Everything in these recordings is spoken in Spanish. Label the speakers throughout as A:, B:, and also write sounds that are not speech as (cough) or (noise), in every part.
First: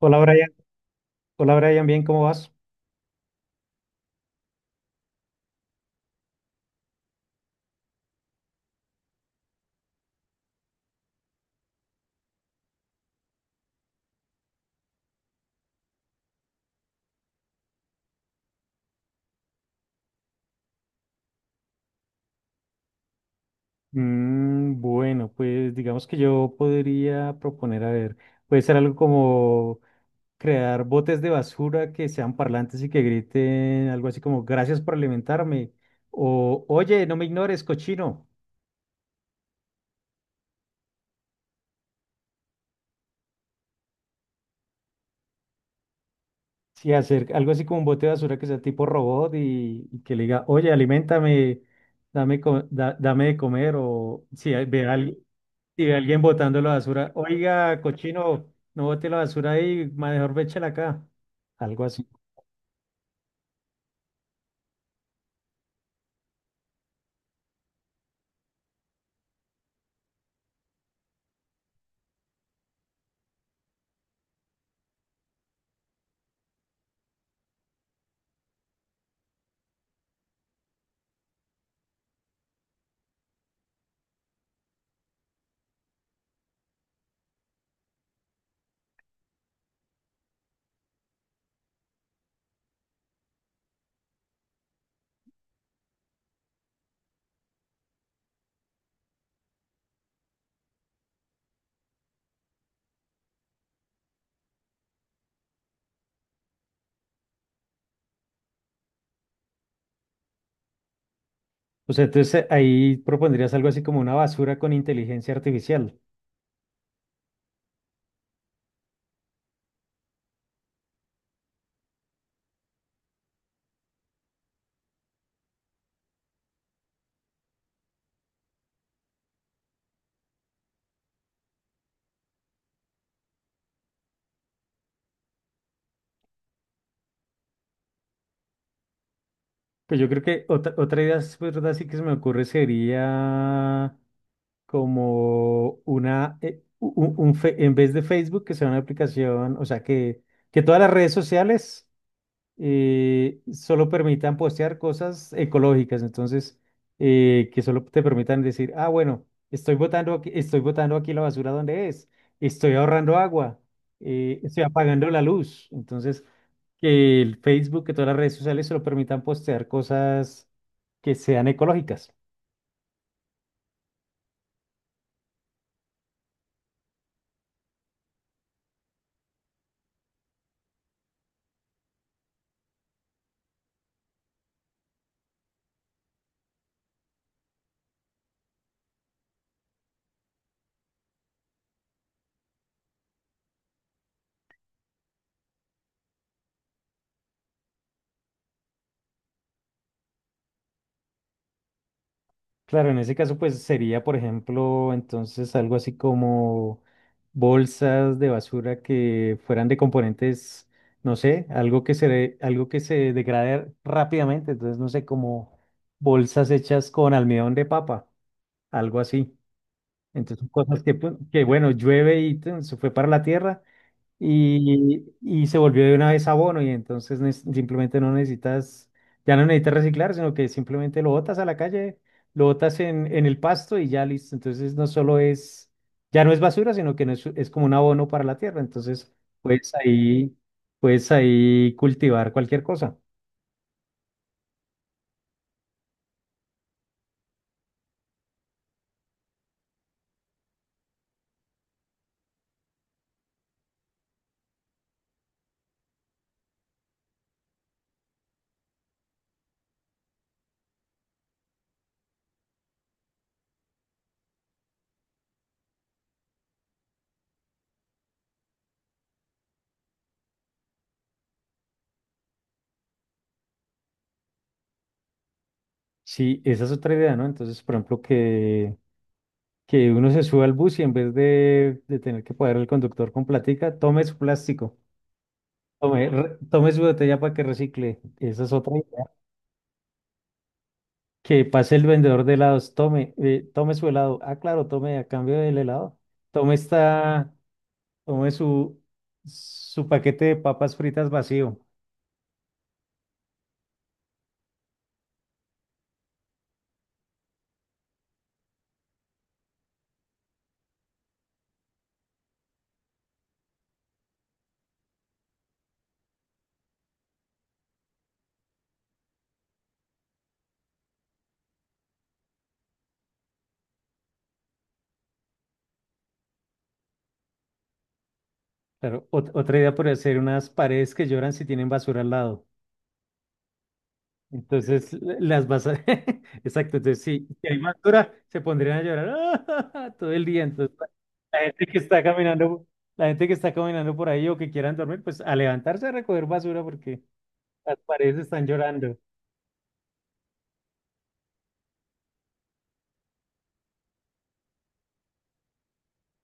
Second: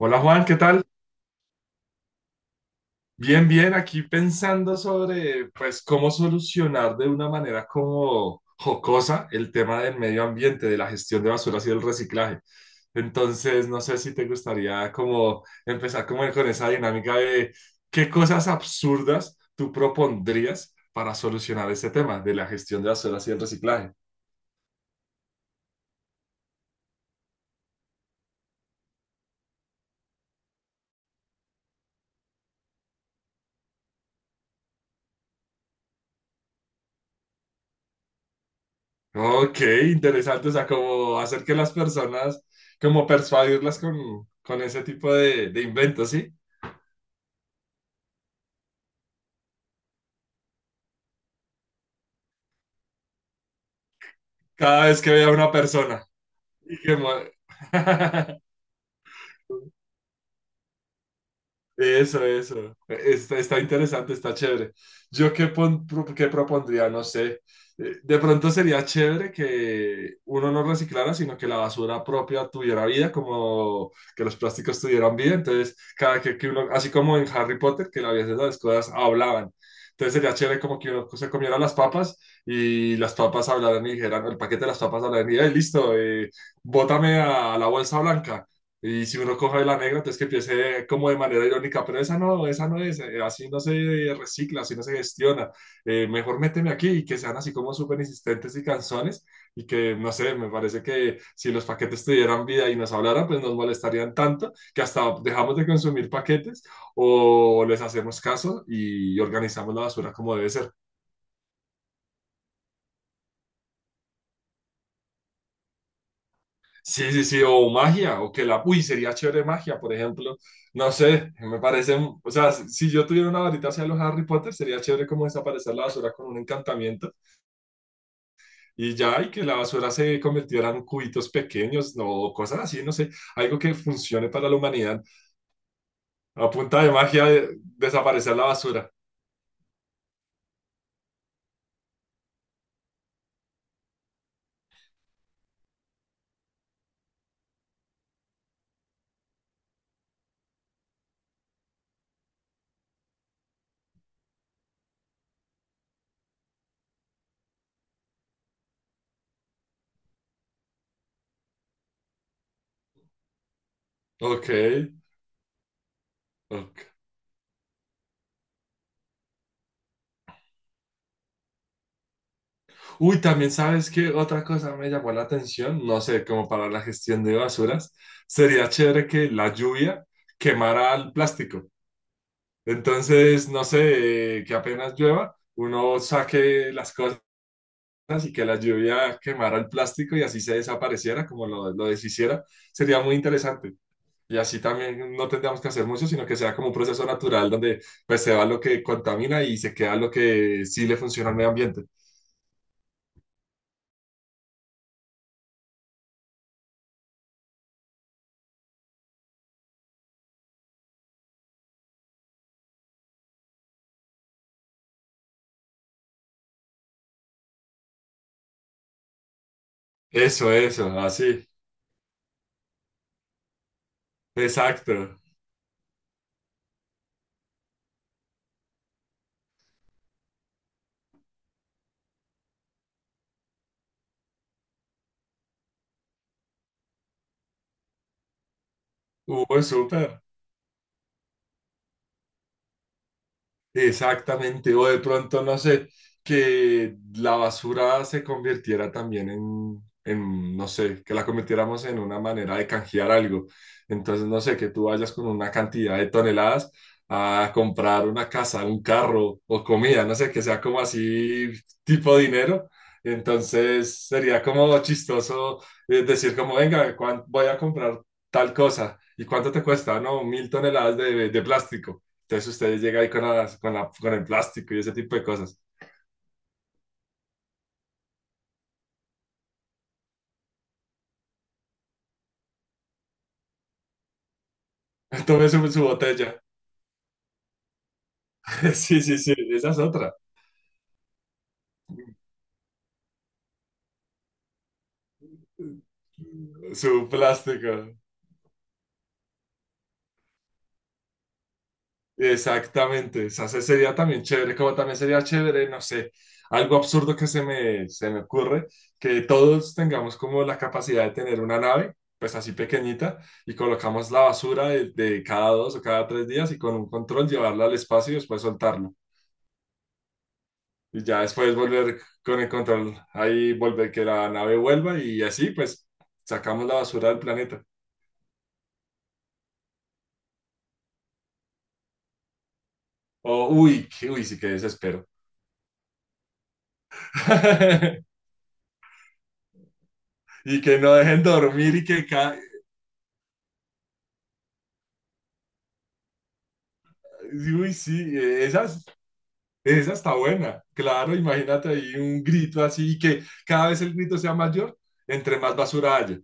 A: Hola
B: Juan,
A: Brian,
B: ¿qué tal?
A: hola Brian, bien, ¿cómo vas?
B: Bien, bien, aquí pensando sobre pues cómo solucionar de una manera como jocosa el tema del medio ambiente, de la gestión de basuras y del reciclaje. Entonces, no sé si te gustaría como empezar como con esa dinámica de qué cosas absurdas tú propondrías para solucionar ese tema de la gestión de basuras y el reciclaje.
A: Bueno, pues digamos que yo podría proponer, a ver, puede ser algo como crear botes de basura que sean parlantes y que griten algo así como gracias por alimentarme o oye, no me ignores, cochino.
B: Ok, interesante, o sea, como hacer que las personas, como persuadirlas con ese tipo de inventos, ¿sí?
A: Sí, hacer algo así como un bote de basura que sea tipo robot y que le diga, oye, aliméntame, dame de comer, o si hay- ve
B: Cada
A: a
B: vez que
A: alguien,
B: veía a una
A: si ve a
B: persona.
A: alguien botando la
B: Y que,
A: basura,
B: madre.
A: oiga,
B: (laughs)
A: cochino, no bote la basura ahí, mejor véchela acá, algo así.
B: Eso, eso. Está, está interesante, está chévere. Yo qué, qué propondría, no sé. De pronto sería chévere que uno no reciclara, sino que la basura propia tuviera vida, como que los plásticos tuvieran vida. Entonces, cada que uno, así como en Harry Potter, que a veces las cosas hablaban. Entonces sería chévere como que uno se comiera las papas y las papas hablaran y dijeran, el paquete de las papas hablaran y, listo, bótame a la bolsa blanca. Y si uno coge la negra, entonces que empiece como de manera irónica, pero esa no es, así no se recicla, así no se gestiona, mejor méteme aquí y que sean así como súper insistentes y canzones y que, no sé, me parece que si los paquetes tuvieran vida y nos hablaran, pues nos molestarían tanto que hasta dejamos de consumir paquetes o les hacemos caso y organizamos la basura como debe ser.
A: O sea, entonces ahí propondrías algo así como una basura con inteligencia artificial.
B: Sí, sí, sí, o magia, o que la... Uy, sería chévere magia, por ejemplo. No sé, me parecen... O sea, si yo tuviera una varita hacia los Harry Potter, sería chévere como desaparecer la basura con un encantamiento y ya, y que la basura se convirtiera en cubitos pequeños, no, o cosas así, no sé, algo que funcione para la humanidad. A punta de magia, desaparecer la basura.
A: Pues yo creo que otra idea, es verdad, sí que se me ocurre sería como una, u- u- un, fe- en vez de Facebook, que sea una aplicación, o sea, que todas las redes sociales solo permitan postear cosas ecológicas, entonces, que solo te permitan decir, ah, bueno, estoy botando aquí la basura donde es, estoy ahorrando agua,
B: Ok,
A: estoy apagando la luz, entonces,
B: ok.
A: que el Facebook, que todas las redes sociales solo permitan postear cosas que sean ecológicas.
B: Uy, también sabes que otra cosa me llamó la atención, no sé, como para la gestión de basuras, sería chévere que la lluvia quemara el plástico. Entonces, no sé, que apenas llueva, uno saque las cosas y que la lluvia quemara el plástico y así se desapareciera, como lo deshiciera, sería muy interesante. Y así también no tendríamos que hacer mucho, sino que sea como un proceso natural donde pues se va lo que contamina y se queda lo que sí le funciona al medio ambiente.
A: Claro, en ese caso, pues sería, por ejemplo, entonces algo así como bolsas de basura que fueran de componentes, no sé, algo que se degrade rápidamente, entonces, no sé, como bolsas hechas con almidón de papa, algo así. Entonces, son
B: Eso,
A: cosas que,
B: eso,
A: pues, que
B: así.
A: bueno, llueve y tun, se fue para la tierra, y,
B: Exacto.
A: y se volvió de una vez abono y entonces simplemente no necesitas, ya no necesitas reciclar, sino que simplemente lo botas a la calle, lo botas en el pasto y ya listo. Entonces no solo es, ya no es basura, sino que no es, es como un abono para la tierra. Entonces
B: Uy,
A: puedes
B: súper.
A: ahí, puedes ahí cultivar cualquier cosa.
B: Exactamente, o de pronto, no sé, que la basura se convirtiera también no sé, que la convirtiéramos en una manera de canjear algo. Entonces, no sé, que tú vayas con una cantidad de toneladas a comprar una casa, un carro o comida, no sé, que sea como así tipo dinero. Entonces, sería como chistoso decir como, venga, ¿cuán- voy a comprar tal cosa. ¿Y cuánto te cuesta? No, 1.000 toneladas de plástico. Entonces ustedes llegan ahí con, las- con, la, con el plástico y ese tipo de cosas.
A: Sí, esa es otra idea, ¿no? Entonces, por ejemplo, que uno se suba al bus y en vez de tener que pagar al conductor con platica, tome su plástico.
B: (laughs) Tome su, su
A: Tome,
B: botella.
A: tome su botella para que recicle. Esa es
B: (laughs)
A: otra
B: Sí,
A: idea.
B: sí, sí, esa es otra.
A: Que pase el vendedor de helados. Tome, tome su helado. Ah, claro, tome a cambio del helado. Tome
B: Su
A: esta,
B: plástico.
A: tome su, Su paquete de papas fritas vacío.
B: Exactamente. O sea, ese sería también chévere, como también sería chévere, no sé, algo absurdo que se me ocurre, que todos tengamos como la capacidad de tener una nave, pues así pequeñita, y colocamos la basura de cada 2 o cada 3 días y con un control llevarla al espacio y después soltarla. Y ya después volver con el control, ahí volver que la nave vuelva y así pues sacamos la basura del planeta.
A: Claro, otra idea podría ser unas paredes que lloran si tienen basura al lado.
B: Oh uy, que, uy, sí que
A: Entonces
B: desespero.
A: las vas a... (laughs) Exacto, entonces si hay más dura,
B: (laughs)
A: se pondrían a llorar (laughs) todo el día.
B: Y que no dejen
A: La gente
B: dormir
A: que
B: y
A: está
B: que...
A: caminando, la gente que está caminando por ahí o que quieran dormir, pues a levantarse a recoger basura porque
B: Uy,
A: las
B: sí,
A: paredes están llorando.
B: esa está buena. Claro, imagínate ahí un grito así y que cada vez el grito sea mayor, entre más basura haya.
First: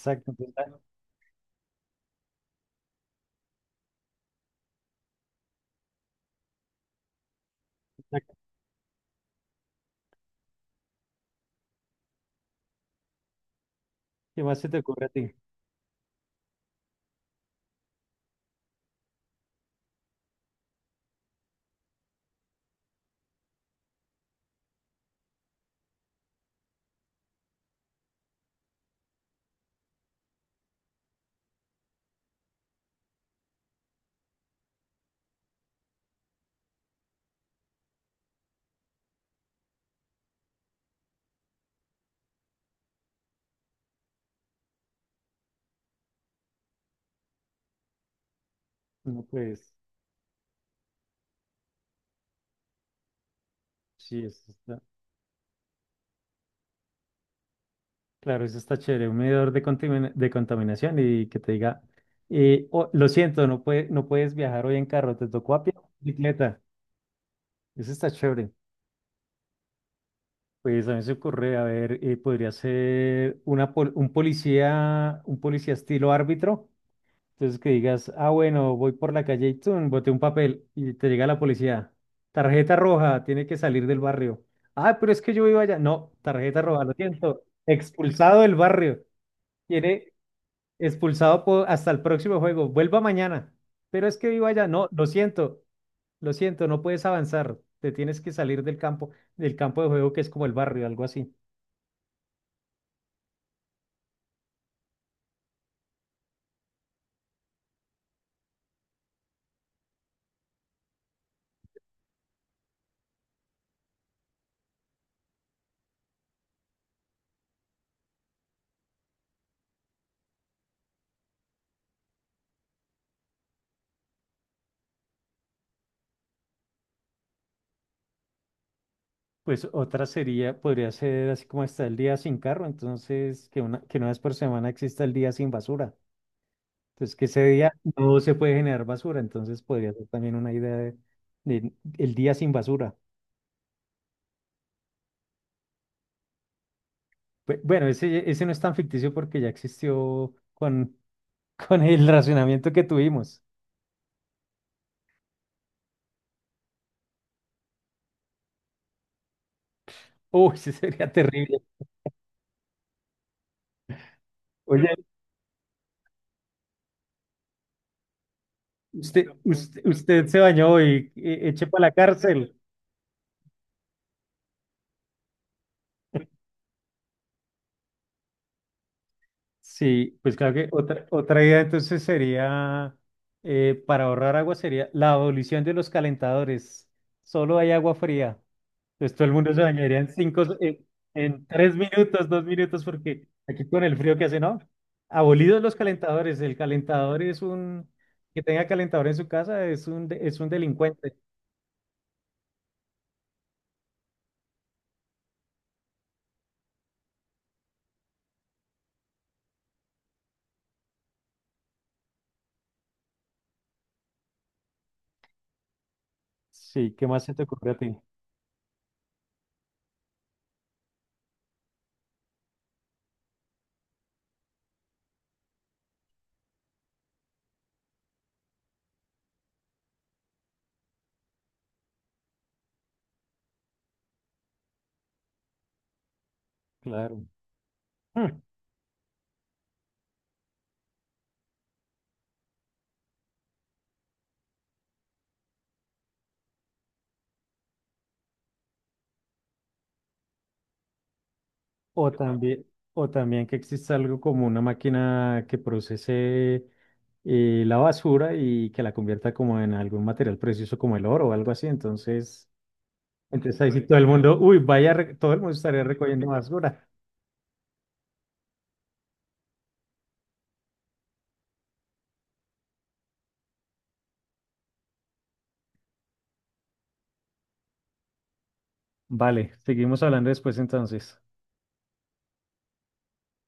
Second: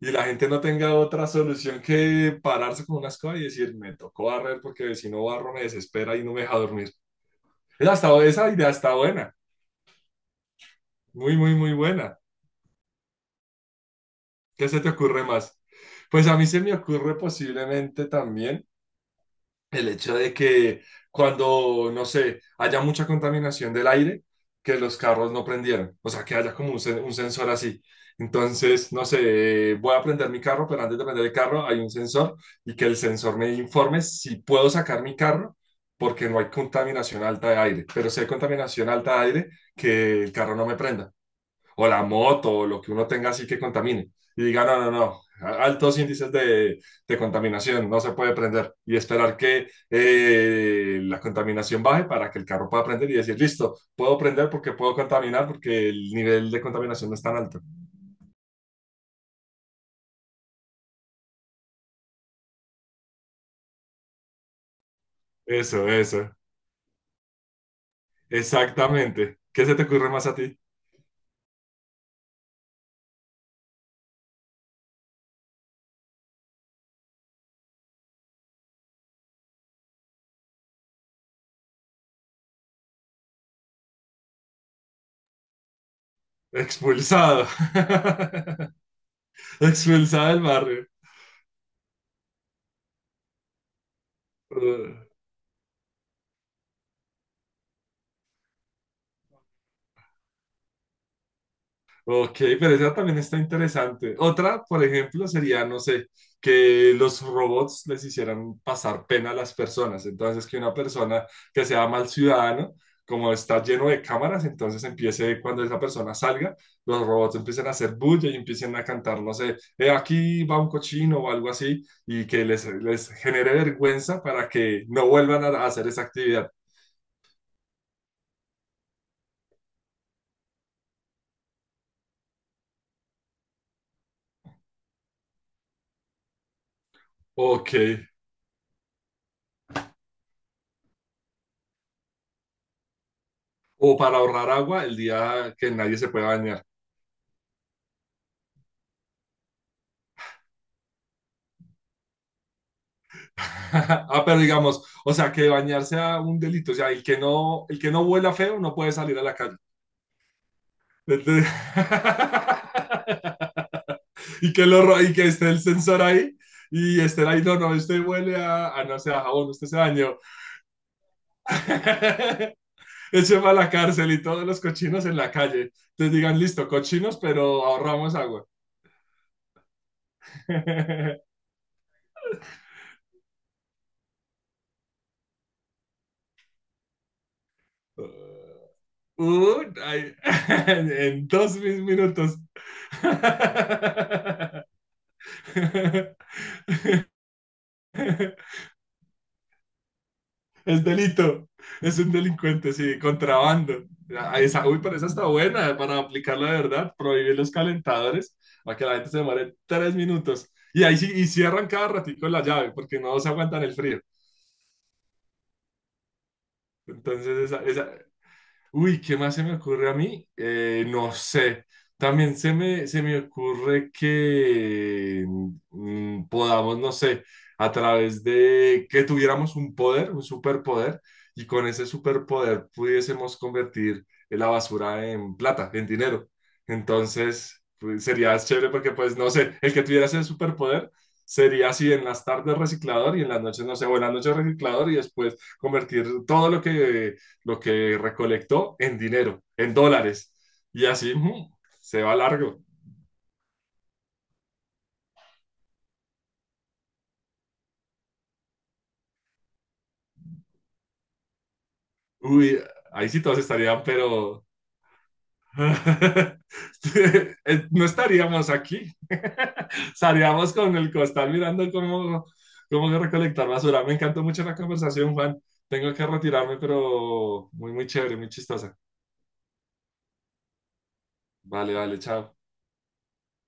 B: Y la gente no tenga otra solución que pararse con una escoba y decir, me tocó barrer porque si no barro me desespera y no me deja dormir. Esa,
A: la-
B: esa idea está buena. Muy, muy, muy buena.
A: ¿qué más se
B: ¿Qué
A: te
B: se te
A: ocurre a
B: ocurre
A: ti?
B: más? Pues a mí se me ocurre posiblemente también el hecho de que cuando, no sé, haya mucha contaminación del aire, que los carros no prendieran. O sea, que haya como un sensor así. Entonces, no sé, voy a prender mi carro, pero antes de prender el carro hay un sensor y que el sensor me informe si puedo sacar mi carro porque no hay contaminación alta de aire. Pero si hay contaminación alta de aire, que el carro no me prenda. O la moto, o lo que uno tenga así que contamine. Y diga, no, no, no, altos índices de contaminación, no se puede prender. Y
A: No,
B: esperar que
A: pues
B: la contaminación baje para que el carro pueda prender y decir, listo, puedo
A: sí, eso
B: prender porque
A: está...
B: puedo contaminar, porque el nivel de contaminación no es tan alto.
A: Claro, eso está chévere, un de contaminación y que te diga, "Oh, lo siento, no puedes viajar hoy en carro, te tocó a pie o
B: Eso,
A: en
B: eso,
A: bicicleta. Eso está chévere.
B: exactamente. ¿Qué se te ocurre más a ti?
A: Pues a mí se ocurre, a ver, podría ser un policía estilo árbitro. Entonces que digas, ah, bueno, voy por la calle y tun, boté un papel y te llega la policía. Tarjeta roja, tiene que salir del barrio. Ah, pero es que yo vivo allá. No, tarjeta roja, lo siento.
B: Expulsado.
A: Expulsado del
B: (laughs)
A: barrio. Tiene
B: Expulsado del
A: Hasta el próximo juego. Vuelva mañana. Pero es que vivo allá. No, lo
B: barrio.
A: siento, Lo siento, no puedes avanzar. Te tienes que salir del campo de juego que es como el barrio, algo así.
B: Ok, pero esa también está interesante. Otra, por ejemplo, sería, no sé, que los robots les hicieran pasar pena a las personas. Entonces, que una persona que sea mal ciudadano, como está lleno de cámaras, entonces empiece cuando esa persona salga, los robots empiecen a hacer bulla y empiecen a cantar, no sé, aquí va un cochino o algo así, y que les genere vergüenza para que no vuelvan a hacer esa actividad.
A: Pues otra sería, podría ser así como está el día sin carro, entonces que una vez por semana exista el día sin basura. Entonces que ese
B: Ok.
A: día no se puede generar basura, entonces podría ser también una idea de el día sin basura.
B: O para ahorrar agua el día que nadie se pueda bañar.
A: Bueno, ese no es tan ficticio porque ya existió (laughs) con el racionamiento que tuvimos.
B: (laughs) Ah, pero digamos, o sea, que bañarse sea un delito, o sea, el que no huela feo no puede salir a la calle.
A: Uy, ese sería
B: Entonces...
A: terrible.
B: (laughs) Y que
A: Oye,
B: y que esté el sensor ahí y esté ahí, no, no, este huele a
A: (laughs)
B: no sé, a jabón, usted se bañó.
A: usted se bañó y eche para la cárcel.
B: (laughs) Eche para la cárcel y todos los cochinos en la calle. Entonces digan, listo, cochinos, pero ahorramos agua.
A: Sí, pues claro que otra
B: (laughs)
A: idea entonces sería, para ahorrar agua sería la abolición de los calentadores. Solo hay agua fría. Entonces todo el mundo se bañaría
B: Ay, (laughs) en
A: en
B: dos
A: tres
B: mis
A: minutos,
B: minutos.
A: 2 minutos, porque aquí con el frío que hace, ¿no? Abolidos los calentadores.
B: (laughs)
A: El calentador es un, Que tenga calentador en su casa es un
B: Es
A: delincuente.
B: delito, es un delincuente, sí, contrabando. Ah, esa, uy, pero esa está buena para aplicarla de verdad, prohibir los calentadores para que la gente se demore 3 minutos. Y ahí sí, y cierran cada ratico la llave porque no se aguantan el frío.
A: Sí, ¿qué más se
B: Entonces,
A: te
B: esa,
A: ocurre a
B: esa,
A: ti?
B: uy, ¿qué más se me ocurre a mí? No sé. También se me ocurre que podamos, no sé, a través de que tuviéramos un poder, un superpoder, y con ese superpoder pudiésemos convertir la basura en plata, en dinero.
A: Claro.
B: Entonces, pues, sería
A: (laughs)
B: chévere porque, pues, no sé, el que tuviera ese superpoder sería así en las tardes reciclador y en las noches, no sé, buenas noches reciclador y después convertir todo lo que recolectó en dinero, en dólares. Y así se
A: O
B: va largo.
A: también, o también que exista algo como una máquina que procese la basura y que la convierta como en algún material precioso como el oro o algo así.
B: Uy, ahí sí todos
A: Entonces ahí sí
B: estarían,
A: todo el mundo,
B: pero
A: uy, todo el mundo estaría recogiendo
B: (laughs)
A: basura.
B: no estaríamos aquí. (laughs) Estaríamos con el costal mirando cómo, cómo recolectar basura. Me encantó mucho la conversación, Juan. Tengo que retirarme, pero muy, muy chévere, muy chistosa.
A: Vale, seguimos hablando después entonces.
B: Vale, vale, chao.